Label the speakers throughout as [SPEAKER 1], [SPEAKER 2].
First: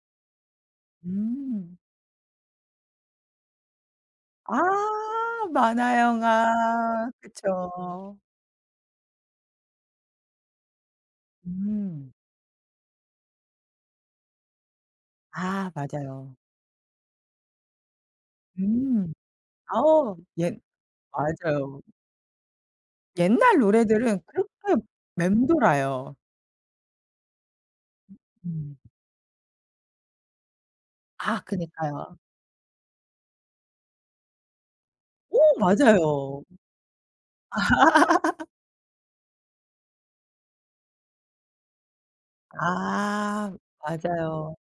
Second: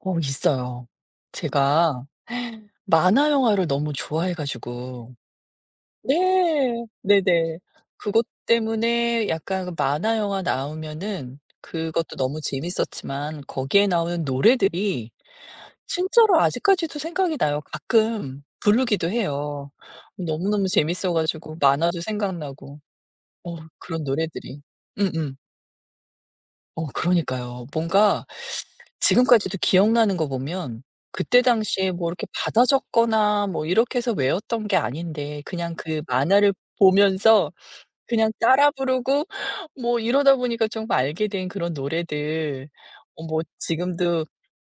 [SPEAKER 1] 어 있어요.
[SPEAKER 2] 음.
[SPEAKER 1] 제가 만화영화를 너무 좋아해
[SPEAKER 2] 아.
[SPEAKER 1] 가지고 네.
[SPEAKER 2] 만화영화
[SPEAKER 1] 네네.
[SPEAKER 2] 그쵸.
[SPEAKER 1] 그것 때문에 약간 만화영화 나오면은
[SPEAKER 2] 음.
[SPEAKER 1] 그것도 너무 재밌었지만 거기에 나오는 노래들이
[SPEAKER 2] 아 맞아요.
[SPEAKER 1] 진짜로 아직까지도 생각이 나요. 가끔 부르기도
[SPEAKER 2] 음.
[SPEAKER 1] 해요.
[SPEAKER 2] 아 예.
[SPEAKER 1] 너무너무 재밌어 가지고
[SPEAKER 2] 맞아요.
[SPEAKER 1] 만화도 생각나고 어
[SPEAKER 2] 옛날
[SPEAKER 1] 그런
[SPEAKER 2] 노래들은
[SPEAKER 1] 노래들이.
[SPEAKER 2] 그렇게
[SPEAKER 1] 음음.
[SPEAKER 2] 맴돌아요.
[SPEAKER 1] 어 그러니까요. 뭔가
[SPEAKER 2] 음.
[SPEAKER 1] 지금까지도 기억나는 거 보면
[SPEAKER 2] 아
[SPEAKER 1] 그때 당시에 뭐
[SPEAKER 2] 그니까요.
[SPEAKER 1] 이렇게 받아 적거나 뭐 이렇게 해서 외웠던 게
[SPEAKER 2] 오
[SPEAKER 1] 아닌데 그냥 그
[SPEAKER 2] 맞아요.
[SPEAKER 1] 만화를 보면서 그냥 따라 부르고 뭐 이러다 보니까 전부 알게 된 그런 노래들 어 뭐
[SPEAKER 2] 아
[SPEAKER 1] 지금도
[SPEAKER 2] 맞아요.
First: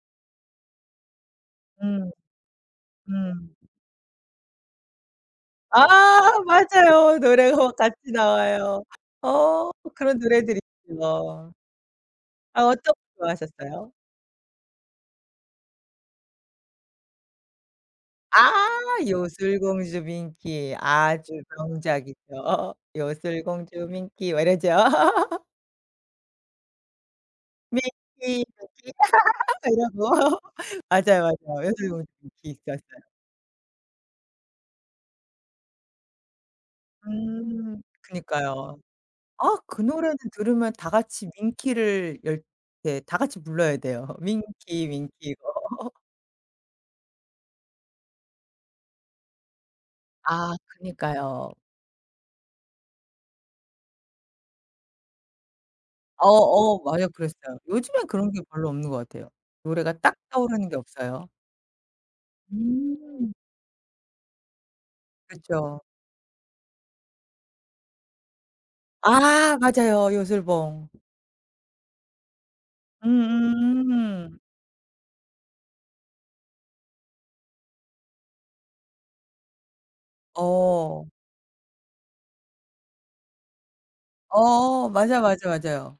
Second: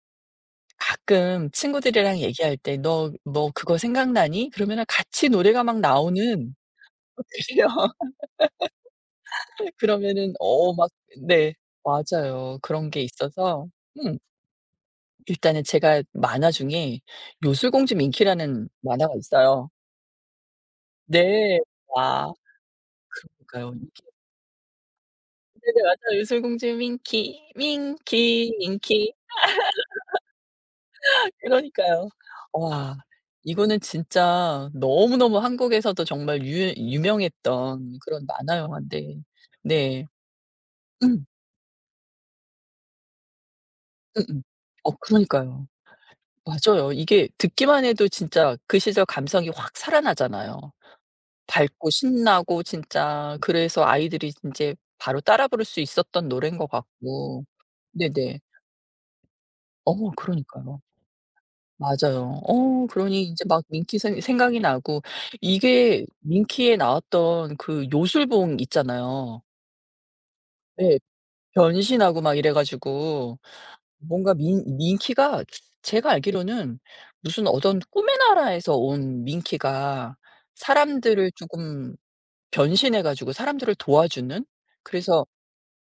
[SPEAKER 1] 가끔
[SPEAKER 2] 음
[SPEAKER 1] 친구들이랑 얘기할 때 "너 너
[SPEAKER 2] 음.
[SPEAKER 1] 그거 생각나니?" 그러면은 같이 노래가 막
[SPEAKER 2] 아
[SPEAKER 1] 나오는
[SPEAKER 2] 맞아요.
[SPEAKER 1] 어
[SPEAKER 2] 노래가
[SPEAKER 1] 드시교?
[SPEAKER 2] 막 같이 나와요. 어 그런
[SPEAKER 1] 그러면은
[SPEAKER 2] 노래들이
[SPEAKER 1] 어 막
[SPEAKER 2] 있죠.
[SPEAKER 1] 네 맞아요.
[SPEAKER 2] 아
[SPEAKER 1] 그런
[SPEAKER 2] 어떤 거
[SPEAKER 1] 게 있어서.
[SPEAKER 2] 좋아하셨어요?
[SPEAKER 1] 음. 일단은 제가 만화 중에 요술 공주
[SPEAKER 2] 아
[SPEAKER 1] 밍키라는 만화가
[SPEAKER 2] 요술
[SPEAKER 1] 있어요.
[SPEAKER 2] 공주 밍키 아주
[SPEAKER 1] 네.
[SPEAKER 2] 명작이죠.
[SPEAKER 1] 아
[SPEAKER 2] 요술
[SPEAKER 1] 그러니까요.
[SPEAKER 2] 공주 밍키 막 이러죠.
[SPEAKER 1] 네네. 맞아요. 요술 공주 밍키, 밍키,
[SPEAKER 2] 밍키,
[SPEAKER 1] 밍키 밍키,
[SPEAKER 2] 밍키
[SPEAKER 1] 밍키,
[SPEAKER 2] 딱
[SPEAKER 1] 밍키
[SPEAKER 2] 이러고. 맞아요, 맞아요. 요술공주
[SPEAKER 1] 그러니까요.
[SPEAKER 2] 밍키.
[SPEAKER 1] 와
[SPEAKER 2] [unintelligible]
[SPEAKER 1] 이거는 진짜 너무너무 한국에서도 정말 유
[SPEAKER 2] 음
[SPEAKER 1] 유명했던 그런 만화
[SPEAKER 2] 그니까요.
[SPEAKER 1] 영환데.
[SPEAKER 2] 아 그
[SPEAKER 1] 네.
[SPEAKER 2] 노래를 들으면 다
[SPEAKER 1] 음.
[SPEAKER 2] 같이 밍키를 열 네. 다 같이 불러야 돼요.
[SPEAKER 1] 으음
[SPEAKER 2] 밍키,
[SPEAKER 1] 어
[SPEAKER 2] 밍키 이거.
[SPEAKER 1] 그러니까요. 맞아요. 이게 듣기만 해도 진짜 그 시절 감성이 확
[SPEAKER 2] 아
[SPEAKER 1] 살아나잖아요.
[SPEAKER 2] 그니까요.
[SPEAKER 1] 밝고 신나고 진짜 그래서 아이들이 인제 바로 따라 부를 수 있었던
[SPEAKER 2] 어
[SPEAKER 1] 노래인 것
[SPEAKER 2] 어 맞아.
[SPEAKER 1] 같고.
[SPEAKER 2] 그랬어요. 요즘엔 그런
[SPEAKER 1] 네네.
[SPEAKER 2] 게 별로 없는 것 같아요. 노래가
[SPEAKER 1] 어
[SPEAKER 2] 딱 떠오르는 게
[SPEAKER 1] 그러니까요.
[SPEAKER 2] 없어요.
[SPEAKER 1] 맞아요 어 그러니
[SPEAKER 2] 음.
[SPEAKER 1] 이제 막 밍키 생 생각이 나고
[SPEAKER 2] 그렇죠.
[SPEAKER 1] 이게 밍키에 나왔던 그 요술봉 있잖아요.
[SPEAKER 2] 아 맞아요. 요술봉.
[SPEAKER 1] 예. 변신하고 막 이래 가지고 뭔가
[SPEAKER 2] 음음음.
[SPEAKER 1] 밍 밍키가 제가 알기로는 무슨 어떤 꿈의 나라에서 온 밍키가
[SPEAKER 2] 어.
[SPEAKER 1] 사람들을 쪼금 변신해 가지고 사람들을 도와주는
[SPEAKER 2] 어 맞아,
[SPEAKER 1] 그래서
[SPEAKER 2] 맞아, 맞아요.